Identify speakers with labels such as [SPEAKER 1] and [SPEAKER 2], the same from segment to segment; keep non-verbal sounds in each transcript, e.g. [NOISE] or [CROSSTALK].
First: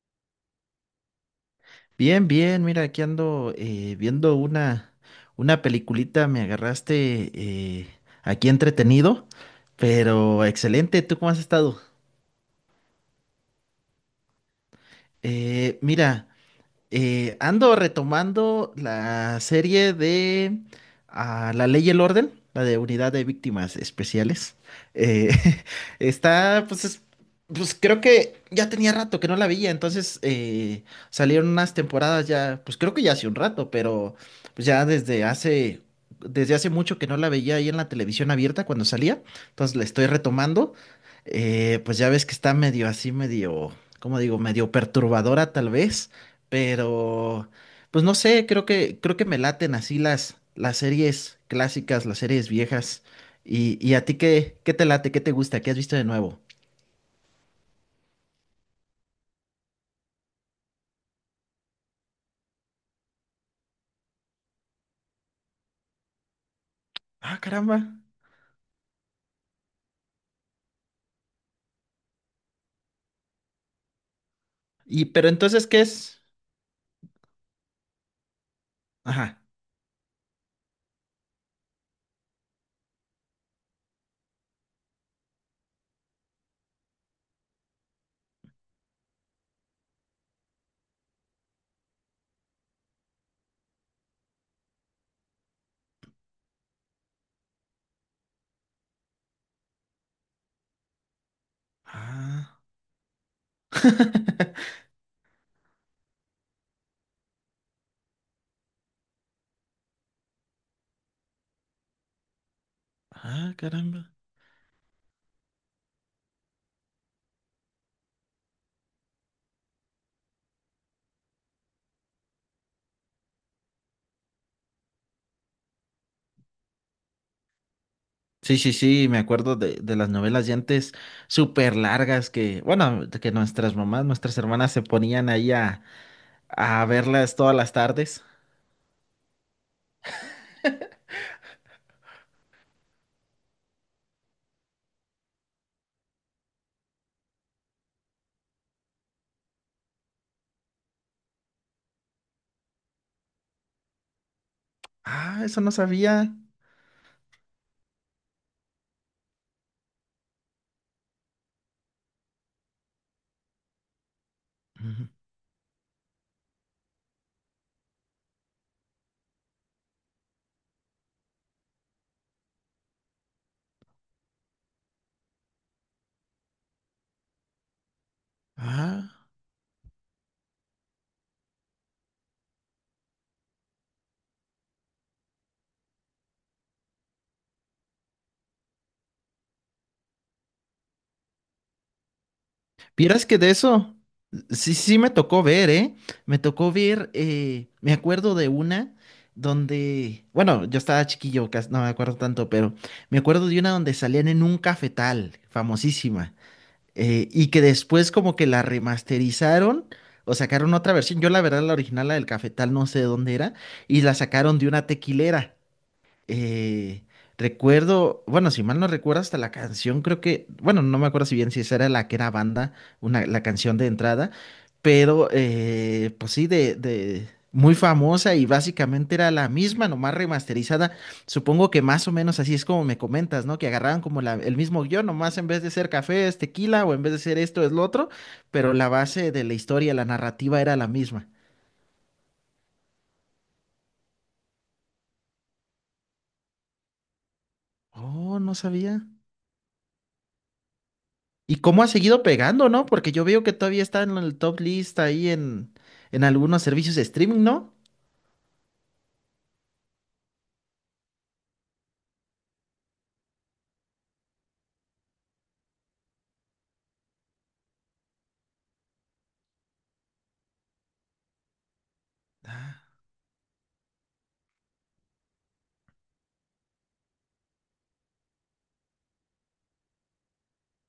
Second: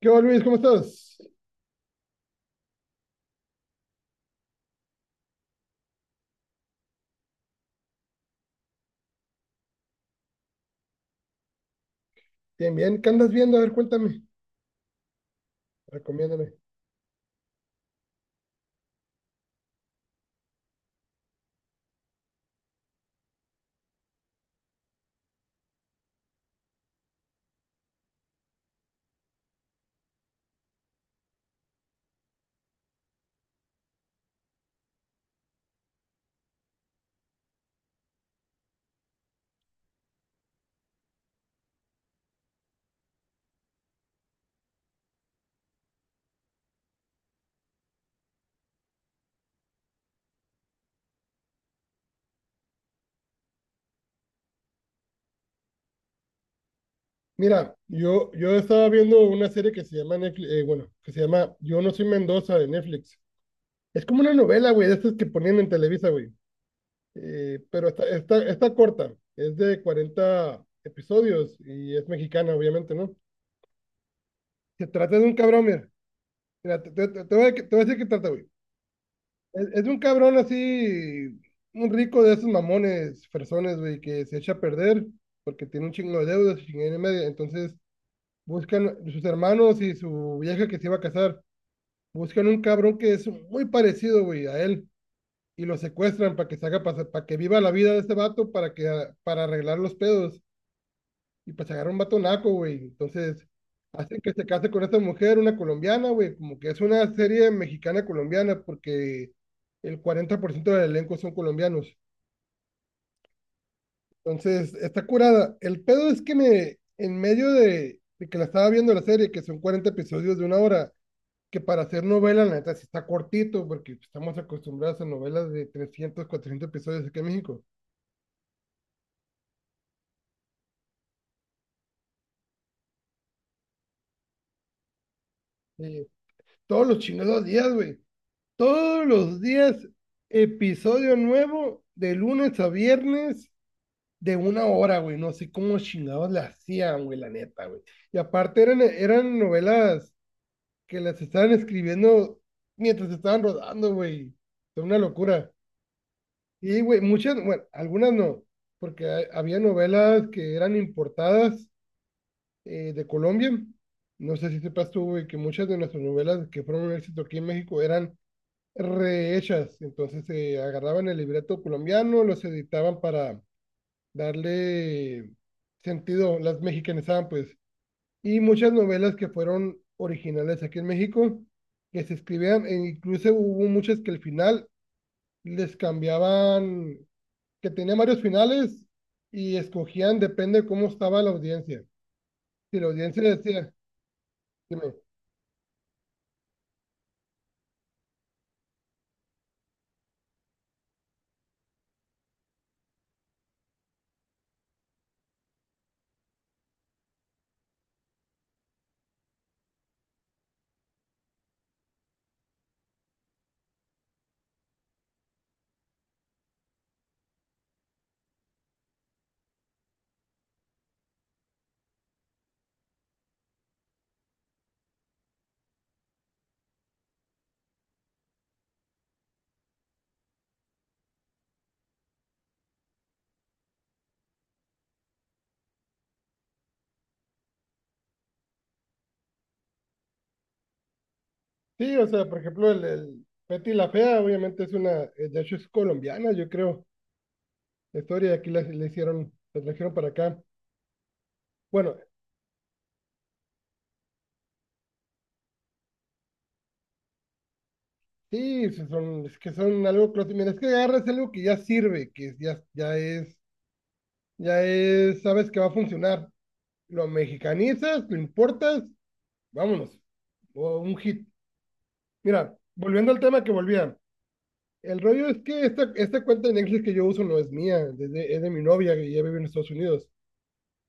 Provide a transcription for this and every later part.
[SPEAKER 1] ¿Qué onda, Luis? ¿Cómo estás?
[SPEAKER 2] Bien, bien, mira, aquí ando viendo una peliculita, me agarraste aquí entretenido, pero excelente, ¿tú cómo has estado?
[SPEAKER 1] Bien, bien. ¿Qué andas viendo? A ver, cuéntame.
[SPEAKER 2] Mira.
[SPEAKER 1] Recomiéndame.
[SPEAKER 2] Ando retomando la serie de La Ley y el Orden, la de Unidad de Víctimas Especiales. Eh, [LAUGHS] está, pues, pues creo que ya tenía rato que no la veía, entonces salieron unas temporadas ya, pues creo que ya hace un rato, pero pues, ya desde hace mucho que no la veía ahí en la televisión abierta cuando salía, entonces la estoy retomando. Pues ya ves que está medio así, medio, ¿cómo digo? Medio perturbadora tal vez pero, pues no sé, creo que me laten así las series clásicas, las series viejas. Y a ti qué te late, qué te gusta, qué has visto de nuevo.
[SPEAKER 1] Mira, yo estaba viendo una serie que se llama Netflix, bueno, que se llama Yo no soy Mendoza de Netflix. Es como una novela, güey, de estas que ponían en Televisa, güey.
[SPEAKER 2] Ah, caramba.
[SPEAKER 1] Pero está corta. Es de 40 episodios y es mexicana, obviamente, ¿no? Se
[SPEAKER 2] Y,
[SPEAKER 1] trata de
[SPEAKER 2] pero
[SPEAKER 1] un cabrón,
[SPEAKER 2] entonces, ¿qué
[SPEAKER 1] mira.
[SPEAKER 2] es?
[SPEAKER 1] Mira, te voy a decir qué trata, güey.
[SPEAKER 2] Ajá.
[SPEAKER 1] Es un cabrón así, un rico de esos mamones, personas, güey, que se echa a perder porque tiene un chingo de deudas y chingada y media. Entonces buscan sus hermanos y su vieja que se iba a casar, buscan un cabrón que es muy parecido, güey, a él y lo secuestran para que se haga pasar, para que viva la vida de este vato para que para arreglar los pedos y pues agarra un vato naco,
[SPEAKER 2] Ah.
[SPEAKER 1] güey. Entonces hacen que se case con
[SPEAKER 2] [LAUGHS]
[SPEAKER 1] esta mujer, una colombiana, güey. Como que es una serie mexicana-colombiana porque el 40% del elenco son colombianos.
[SPEAKER 2] Ah, caramba.
[SPEAKER 1] Entonces está curada. El pedo es que me, en medio de que la estaba viendo la serie, que son 40 episodios de una hora, que para hacer novela, la neta, sí está cortito, porque estamos acostumbrados a novelas de 300 400 episodios aquí en México.
[SPEAKER 2] Sí, sí, sí, me acuerdo de las novelas de antes súper largas que, bueno, de que nuestras mamás, nuestras hermanas se ponían
[SPEAKER 1] Eh,
[SPEAKER 2] a
[SPEAKER 1] Todos los
[SPEAKER 2] verlas
[SPEAKER 1] chingados
[SPEAKER 2] todas
[SPEAKER 1] días,
[SPEAKER 2] las
[SPEAKER 1] güey.
[SPEAKER 2] tardes.
[SPEAKER 1] Todos los días, episodio nuevo, de lunes a viernes, de una hora, güey. No sé cómo chingados la hacían, güey, la neta, güey. Y aparte eran novelas que las estaban escribiendo mientras estaban rodando, güey. Fue una
[SPEAKER 2] Ah,
[SPEAKER 1] locura.
[SPEAKER 2] eso no sabía.
[SPEAKER 1] Y, güey, muchas, bueno, algunas no, porque había novelas que eran importadas de Colombia. No sé si sepas tú,
[SPEAKER 2] Ujú.
[SPEAKER 1] güey, que muchas de nuestras novelas que fueron un éxito aquí en México eran rehechas. Entonces agarraban el libreto colombiano, los editaban para darle sentido, las mexicanizaban pues. Y muchas novelas
[SPEAKER 2] Ah.
[SPEAKER 1] que fueron originales aquí en México, que se escribían, e incluso hubo muchas que al final les cambiaban, que tenían varios finales y escogían, depende de cómo estaba la audiencia. Si la audiencia
[SPEAKER 2] Vieras que de
[SPEAKER 1] decía,
[SPEAKER 2] eso, sí,
[SPEAKER 1] dime,
[SPEAKER 2] sí me tocó ver, ¿eh? Me tocó ver, me acuerdo de una donde, bueno, yo estaba chiquillo, no me acuerdo tanto, pero me acuerdo de una donde salían en un cafetal, famosísima, y que después como que la remasterizaron o sacaron otra versión. Yo la verdad la original, la del cafetal, no sé de dónde era, y la sacaron de una tequilera. Eh, recuerdo, bueno, si mal no recuerdo, hasta la canción, creo que, bueno, no me acuerdo si bien si esa era la que era banda, una, la canción de entrada, pero pues sí, de muy famosa y básicamente era la misma, nomás remasterizada. Supongo que más o menos así es como me comentas, ¿no? Que agarraban como la, el mismo guión, nomás en vez de ser café es tequila o en vez de ser esto es lo otro, pero la base de la historia, la narrativa era la misma.
[SPEAKER 1] sí, o sea, por ejemplo, el Betty la Fea, obviamente es una, de hecho es colombiana, yo creo la historia y
[SPEAKER 2] Oh,
[SPEAKER 1] aquí
[SPEAKER 2] no
[SPEAKER 1] la
[SPEAKER 2] sabía.
[SPEAKER 1] hicieron, la trajeron para acá.
[SPEAKER 2] ¿Y cómo ha
[SPEAKER 1] Bueno,
[SPEAKER 2] seguido pegando, no? Porque yo veo que todavía está en el top list ahí en algunos servicios de streaming, ¿no?
[SPEAKER 1] sí, sí son, es que son algo clásico. Mira, es que agarras algo que ya sirve, que ya, ya es, sabes que va a funcionar. Lo mexicanizas, lo importas, vámonos. O un hit. Mira, volviendo al tema que volvía. El rollo es que esta cuenta de Netflix que yo uso no es mía, desde, es de mi novia que ya vive en Estados Unidos.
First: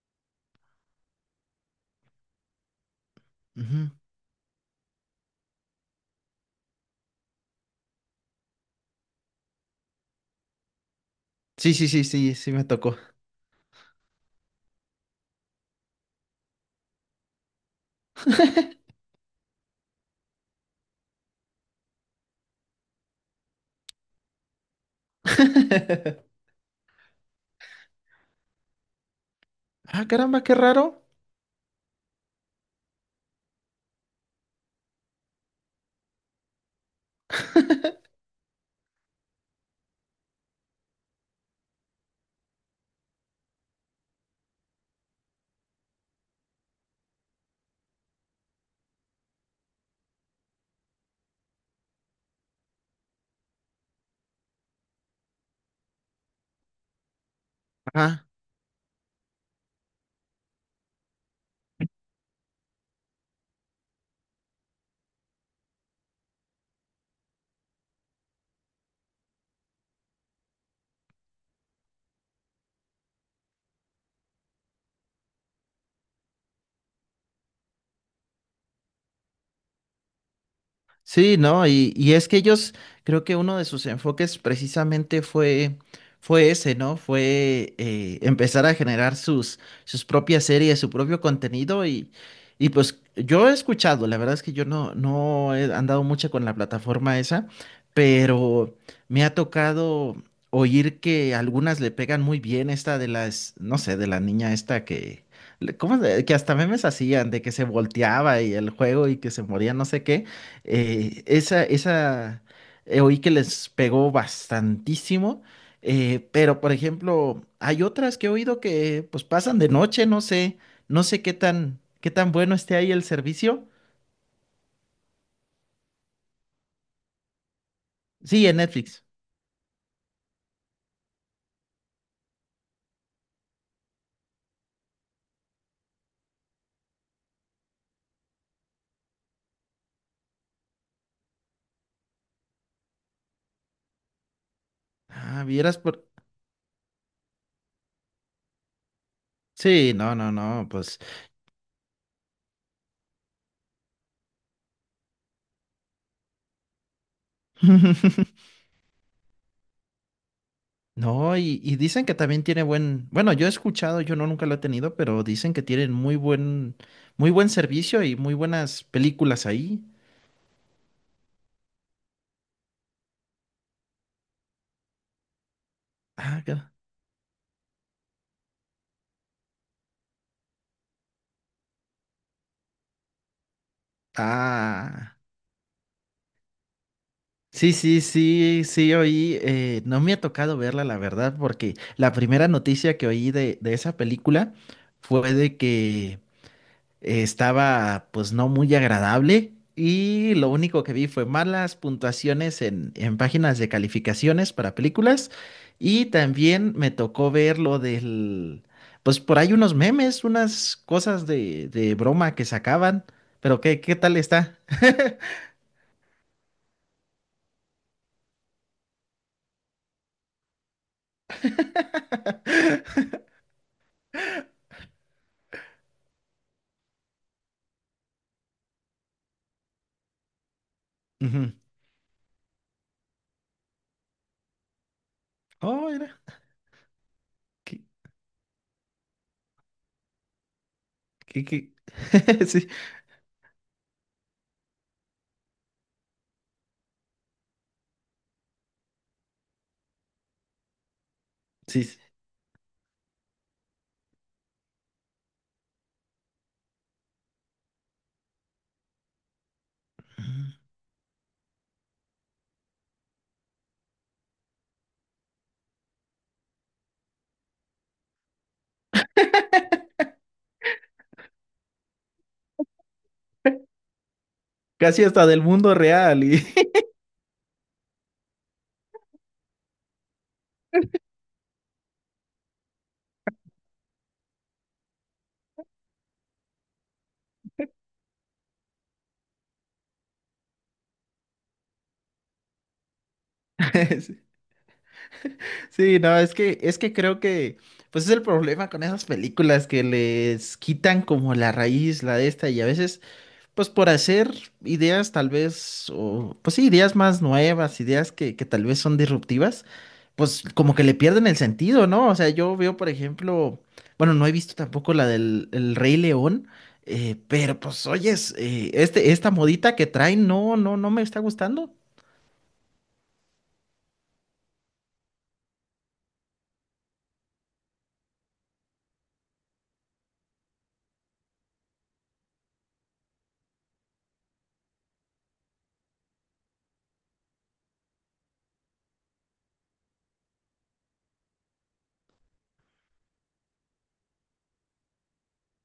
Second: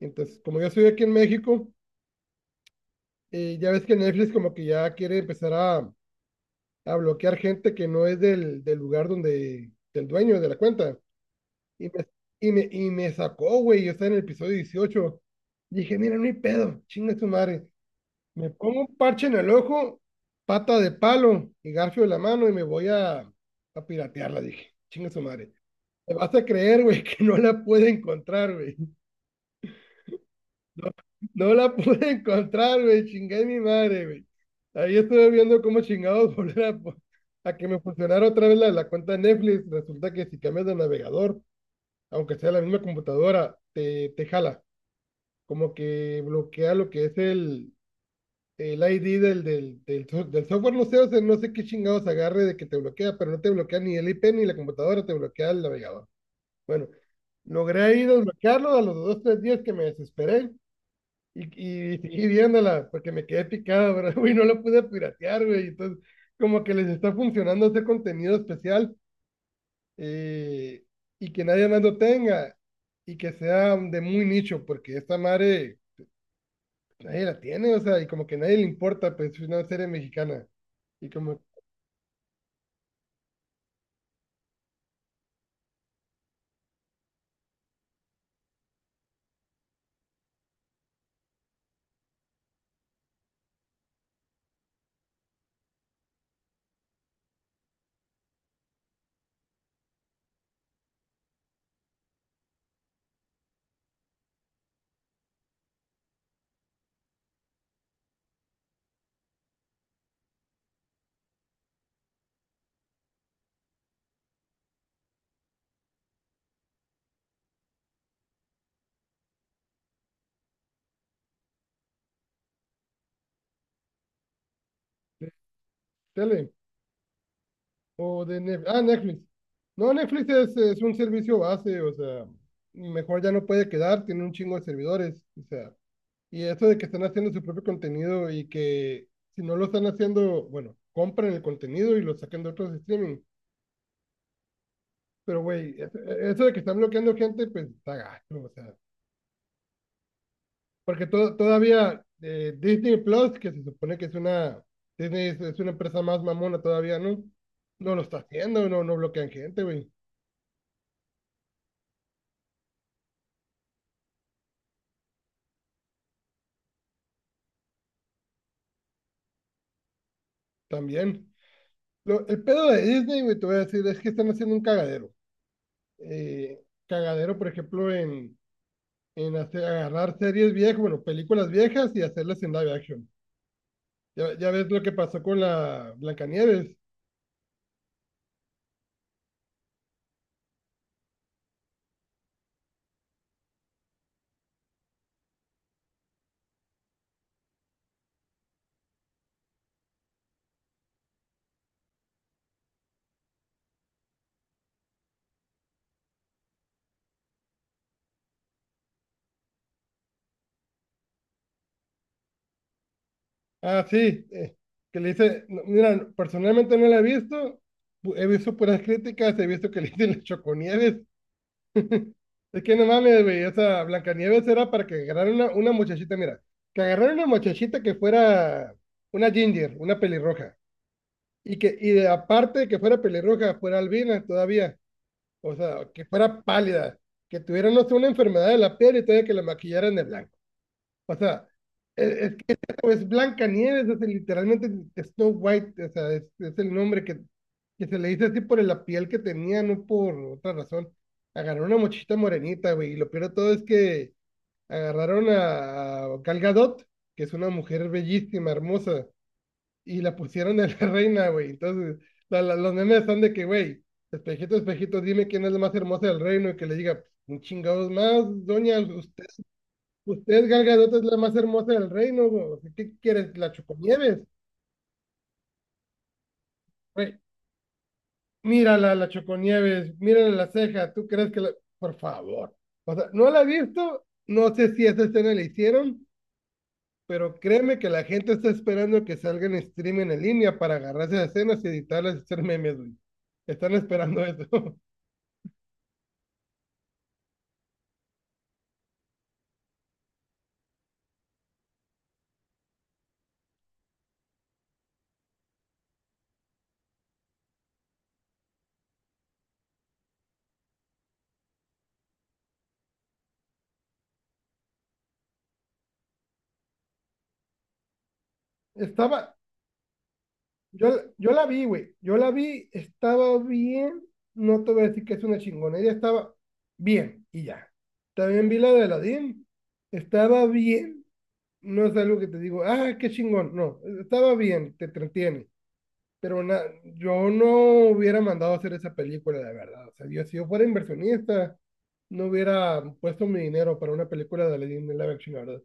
[SPEAKER 1] Entonces, como yo estoy aquí en México, ya ves
[SPEAKER 2] Ujú.
[SPEAKER 1] que Netflix como que ya quiere empezar a bloquear gente que no es del lugar donde, del dueño de la cuenta.
[SPEAKER 2] Sí, sí,
[SPEAKER 1] Y
[SPEAKER 2] sí,
[SPEAKER 1] me,
[SPEAKER 2] sí, sí me
[SPEAKER 1] y
[SPEAKER 2] tocó.
[SPEAKER 1] me sacó, güey, yo estaba en el episodio dieciocho. Dije, mira, no hay pedo, chinga tu madre. Me pongo un parche en el ojo, pata de palo y garfio de la mano y me voy a piratearla, dije, chinga su madre. Te vas a
[SPEAKER 2] [LAUGHS]
[SPEAKER 1] creer, güey, [LAUGHS] que no la puede encontrar, güey.
[SPEAKER 2] Ah, caramba, qué raro.
[SPEAKER 1] No la [LAUGHS] pude encontrar, güey. Chingué mi madre, güey. Ahí estuve viendo cómo chingados [LAUGHS] volver a, a que me funcionara otra vez la cuenta de Netflix. Resulta que si cambias de navegador, aunque sea la misma computadora, te jala. Como que bloquea lo que es el ID del software. No sé, o sea, no sé qué chingados agarre de que te bloquea, pero no te bloquea ni el IP ni la computadora, te bloquea el navegador. Bueno, logré ahí
[SPEAKER 2] Ajá.
[SPEAKER 1] desbloquearlo a los dos, tres días que me desesperé. Y, y, y viéndola, porque me quedé picado, ¿verdad? [LAUGHS] Güey, no la pude piratear, güey. Entonces, como que les está funcionando este contenido especial, eh, y que nadie más lo tenga y que sea de muy nicho, porque esta madre pues, nadie la tiene, o sea, y como que nadie le importa, pues es una serie mexicana. Y
[SPEAKER 2] Sí,
[SPEAKER 1] como
[SPEAKER 2] ¿no? Y es que ellos, creo que uno de sus enfoques precisamente fue, fue ese, ¿no? Fue empezar a generar sus, sus propias series, su propio contenido y pues yo he escuchado, la verdad es que yo no, no he andado mucho con la plataforma esa, pero me ha tocado oír que algunas le pegan muy bien esta de las, no sé, de la niña esta que... ¿Cómo? ¿Es? Que hasta memes hacían de que se volteaba y el juego y que se moría, no sé qué. Eh, esa, esa, oí que les pegó bastantísimo, pero por ejemplo, hay otras que he oído que pues pasan de noche, no sé, no sé qué tan bueno esté ahí el servicio.
[SPEAKER 1] de tele o de
[SPEAKER 2] Sí, en
[SPEAKER 1] Netflix. Ah,
[SPEAKER 2] Netflix.
[SPEAKER 1] Netflix. No, Netflix es un servicio base, o sea, mejor ya no puede quedar, tiene un chingo de servidores, o sea. Y eso de que están haciendo su propio contenido y que si no lo están haciendo, bueno, compren el contenido y lo saquen de otros streaming. Pero,
[SPEAKER 2] Ah, vieras
[SPEAKER 1] güey,
[SPEAKER 2] por...
[SPEAKER 1] eso de que están bloqueando gente, pues está gacho, o sea.
[SPEAKER 2] Sí, no, no, no, pues...
[SPEAKER 1] Porque todavía Disney Plus, que se supone que es una, Disney es una empresa más mamona todavía, ¿no? No lo está
[SPEAKER 2] [LAUGHS]
[SPEAKER 1] haciendo, no, no bloquean gente, güey.
[SPEAKER 2] No, y dicen que también tiene buen, bueno, yo he escuchado, yo no nunca lo he tenido, pero dicen que tienen muy muy buen servicio y muy buenas películas ahí.
[SPEAKER 1] También. El pedo de Disney, güey, te voy a decir, es que están haciendo un cagadero.
[SPEAKER 2] Ah, qué-
[SPEAKER 1] Eh, Cagadero, por ejemplo, en hacer, agarrar series viejas, bueno, películas viejas y hacerlas en live action. Ya ves lo que
[SPEAKER 2] ah.
[SPEAKER 1] pasó con la Blancanieves.
[SPEAKER 2] Sí, sí, sí, sí, oí, no me ha tocado verla, la verdad, porque la primera noticia que oí de esa película fue de que estaba pues no muy agradable y lo único que vi fue malas puntuaciones en páginas de calificaciones para películas y también me tocó ver lo del, pues por ahí unos memes, unas cosas de broma que sacaban, pero ¿qué,
[SPEAKER 1] Ah,
[SPEAKER 2] qué tal
[SPEAKER 1] sí,
[SPEAKER 2] está?
[SPEAKER 1] que le
[SPEAKER 2] [LAUGHS]
[SPEAKER 1] dice, no, mira, personalmente no la he visto, he visto puras críticas, he visto que le dicen las Choconieves. [LAUGHS] Es que no mames, güey, esa Blancanieves era para que agarraran una muchachita, mira, que agarraran una muchachita que fuera una ginger, una pelirroja,
[SPEAKER 2] Ujú.
[SPEAKER 1] aparte de que fuera pelirroja, fuera albina todavía. O sea,
[SPEAKER 2] Oh,
[SPEAKER 1] que
[SPEAKER 2] mira.
[SPEAKER 1] fuera pálida, que tuviera, no sé, una enfermedad de la piel y todavía que la maquillaran de blanco. O
[SPEAKER 2] ¿Qué,
[SPEAKER 1] sea,
[SPEAKER 2] qué?
[SPEAKER 1] es,
[SPEAKER 2] [LAUGHS]
[SPEAKER 1] es,
[SPEAKER 2] Sí,
[SPEAKER 1] es Blanca Nieves, es literalmente Snow White, o sea, es el nombre que se le dice así por la piel que tenía, no por otra razón. Agarraron una
[SPEAKER 2] sí. Sí.
[SPEAKER 1] mochita morenita, güey, y lo peor de todo es que agarraron a Gal Gadot, que es una mujer bellísima, hermosa, y la pusieron de la [LAUGHS] reina, güey. Entonces, los memes son de que, güey, espejito, espejito, dime quién es la más hermosa del reino y que le diga, un chingados más, doña, usted, usted Gal Gadot es la más hermosa del reino, güey. ¿Qué quieres? ¿La Choconieves?
[SPEAKER 2] Casi hasta del mundo real. Y... [LAUGHS]
[SPEAKER 1] Güey, mírala, la Choconieves, mírala la ceja, ¿tú crees que la...? Por favor. O sea, no la he visto, no sé si esa escena la hicieron, pero créeme que la gente está esperando que salgan streaming en línea para agarrar esas escenas y editarlas y hacer memes, güey. Están esperando eso. [LAUGHS]
[SPEAKER 2] Sí, sí, no, es que creo que, pues es el problema con esas películas que les quitan como la raíz, la de esta, y a veces pues por hacer ideas tal vez, o pues sí, ideas más nuevas, ideas que tal vez son disruptivas, pues como que le pierden el sentido, ¿no? O sea, yo veo, por ejemplo, bueno, no he visto tampoco la del el Rey León, pero pues oyes, esta
[SPEAKER 1] Estaba,
[SPEAKER 2] modita que traen, no, no, no
[SPEAKER 1] yo,
[SPEAKER 2] me está
[SPEAKER 1] yo la vi,
[SPEAKER 2] gustando.
[SPEAKER 1] güey. Yo la vi, estaba bien. No te voy a decir que es una chingonería, estaba bien y ya. También vi la de Aladdin. Estaba bien. No es algo que te digo, ah, qué chingón. No, estaba bien, te entretiene. Pero yo no hubiera mandado a hacer esa película, la verdad. O sea, yo, si yo fuera inversionista, no hubiera puesto mi dinero para una película de Lady live action, la verdad.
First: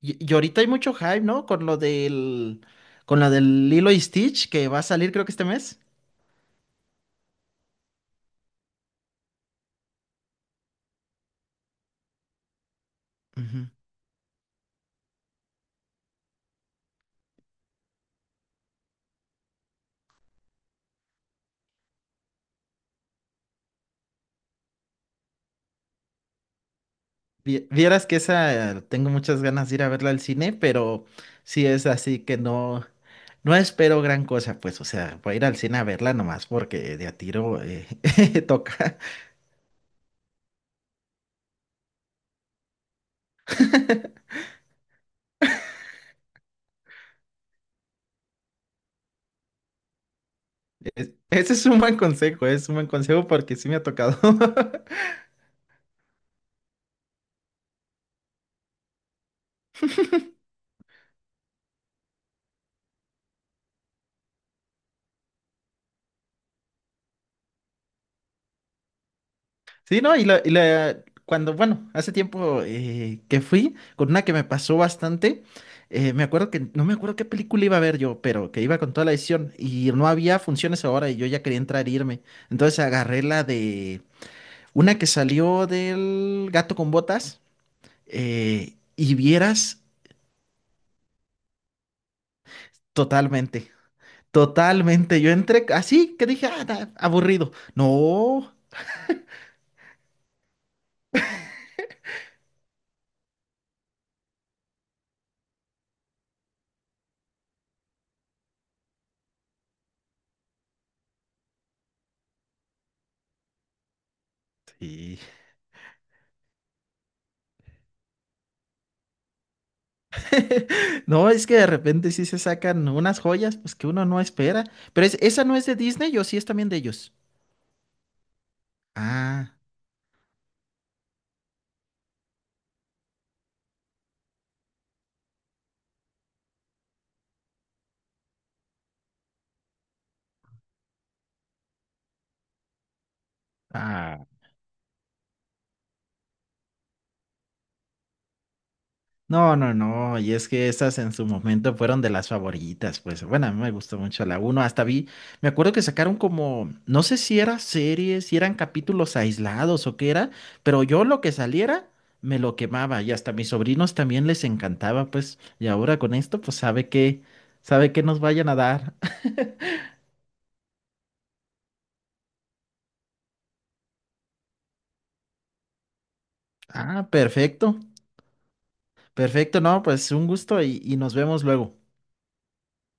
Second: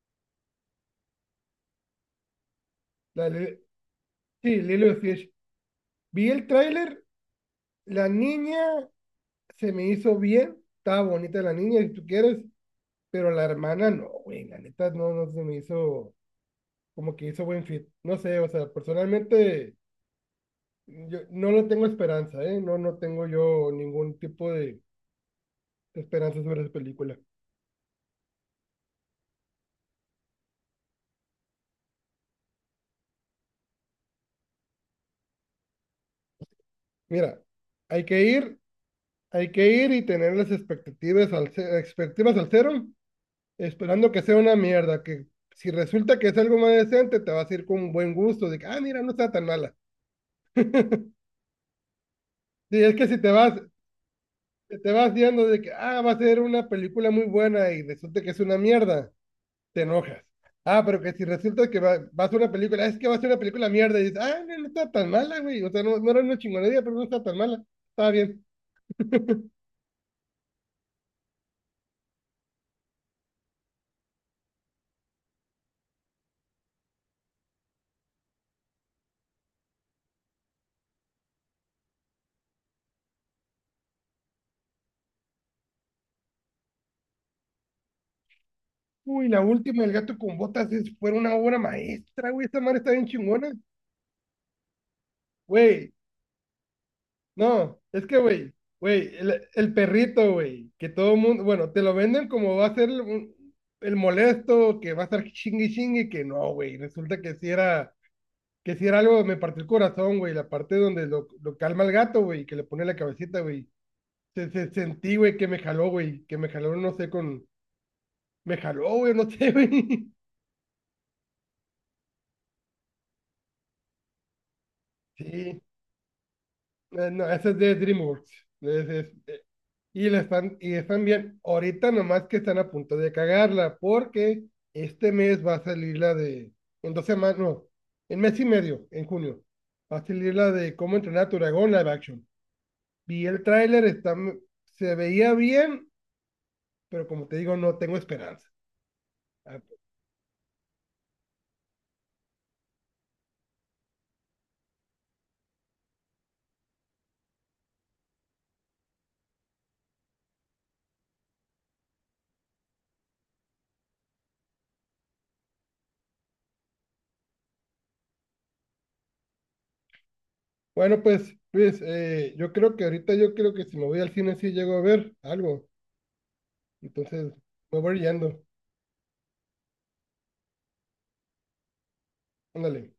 [SPEAKER 2] Y ahorita hay mucho hype, ¿no? Con lo del, con
[SPEAKER 1] La
[SPEAKER 2] la
[SPEAKER 1] de-
[SPEAKER 2] del Lilo y Stitch
[SPEAKER 1] sí,
[SPEAKER 2] que va a
[SPEAKER 1] Lilo y
[SPEAKER 2] salir creo
[SPEAKER 1] Stitch.
[SPEAKER 2] que este mes.
[SPEAKER 1] Vi el tráiler, la niña se me hizo bien, estaba bonita la niña, si tú quieres, pero la
[SPEAKER 2] Ujú.
[SPEAKER 1] hermana no, güey, la neta no, no se me hizo como que hizo buen fit. No sé, o sea, personalmente yo no le tengo esperanza, ¿eh? No, no tengo yo ningún tipo de esperanza sobre esa película.
[SPEAKER 2] Vieras que esa tengo muchas ganas de ir a verla al cine, pero sí es así que no, no espero gran cosa, pues, o sea, voy a ir al cine a verla nomás porque de a
[SPEAKER 1] Mira,
[SPEAKER 2] tiro
[SPEAKER 1] hay que
[SPEAKER 2] [LAUGHS]
[SPEAKER 1] ir,
[SPEAKER 2] toca.
[SPEAKER 1] hay que ir y tener las expectativas expectativas al cero, esperando que sea una mierda, que si resulta que es algo más decente, te vas a ir con un buen gusto, de que, ah, mira, no está tan mala.
[SPEAKER 2] Ese es un buen consejo, es un
[SPEAKER 1] Sí,
[SPEAKER 2] buen
[SPEAKER 1] es que
[SPEAKER 2] consejo porque sí me ha tocado.
[SPEAKER 1] si
[SPEAKER 2] [LAUGHS]
[SPEAKER 1] te vas viendo de que, ah, va a ser una película muy buena y resulta que es una mierda, te enojas. Ah, pero que si resulta que va a ser una película, es que va a ser una película mierda, y dices, ah, no, no está tan mala, güey, o sea, no, no era una chingonería, pero no está tan mala, está bien.
[SPEAKER 2] Sí, ¿no? Cuando, bueno, hace tiempo que fui con una que me pasó bastante, me acuerdo que, no me acuerdo qué película iba a ver yo, pero que iba con toda la edición y no había funciones ahora y yo ya quería entrar e irme. Entonces agarré la de una que salió del Gato con Botas y
[SPEAKER 1] Uy, la
[SPEAKER 2] vieras.
[SPEAKER 1] última, El gato con botas, fue una obra maestra, güey. Esa madre está bien chingona.
[SPEAKER 2] Totalmente, totalmente. Yo entré
[SPEAKER 1] Güey,
[SPEAKER 2] así que dije, ah, aburrido.
[SPEAKER 1] no, es que,
[SPEAKER 2] No.
[SPEAKER 1] el perrito, güey, que todo mundo, bueno, te lo venden como va a ser molesto, que va a estar chingue y chingue, que no, güey. Resulta que si era algo, me partió el corazón, güey. La parte donde lo calma el gato, güey, que le pone la cabecita, güey. Se sentí,
[SPEAKER 2] Sí.
[SPEAKER 1] güey, que me jaló, no sé, con, me jaló, güey, no sé, güey.
[SPEAKER 2] [LAUGHS] No, es que de repente sí se sacan unas joyas, pues que uno no espera. Pero
[SPEAKER 1] [LAUGHS]
[SPEAKER 2] esa no
[SPEAKER 1] Sí,
[SPEAKER 2] es de Disney o sí es también de ellos.
[SPEAKER 1] No, ese es de DreamWorks. Es- es- eh,
[SPEAKER 2] Ah.
[SPEAKER 1] y, la están, y están bien. Ahorita nomás que están a punto de cagarla, porque este mes va a salir la de, en dos semanas, no, en mes y medio, en junio, va a salir la de cómo entrenar a tu dragón live action. Vi el tráiler, está,
[SPEAKER 2] Ah,
[SPEAKER 1] se veía bien, pero como te digo, no tengo esperanza.
[SPEAKER 2] no,
[SPEAKER 1] Ah,
[SPEAKER 2] no, no. Y es que esas en su momento fueron de las favoritas. Pues bueno, a mí me gustó mucho la uno. Hasta vi, me acuerdo que sacaron como, no sé si era series, si eran capítulos aislados o qué era, pero yo lo que saliera me lo quemaba. Y hasta a mis sobrinos también les encantaba, pues. Y ahora con esto, pues sabe que nos vayan a dar. [LAUGHS]
[SPEAKER 1] bueno, pues, Luis, yo creo que ahorita yo creo que si me voy al cine sí llego a ver algo.
[SPEAKER 2] Ah,
[SPEAKER 1] Entonces,
[SPEAKER 2] perfecto.
[SPEAKER 1] me voy yendo.
[SPEAKER 2] Perfecto, no, pues un gusto y nos vemos luego.
[SPEAKER 1] Ándale.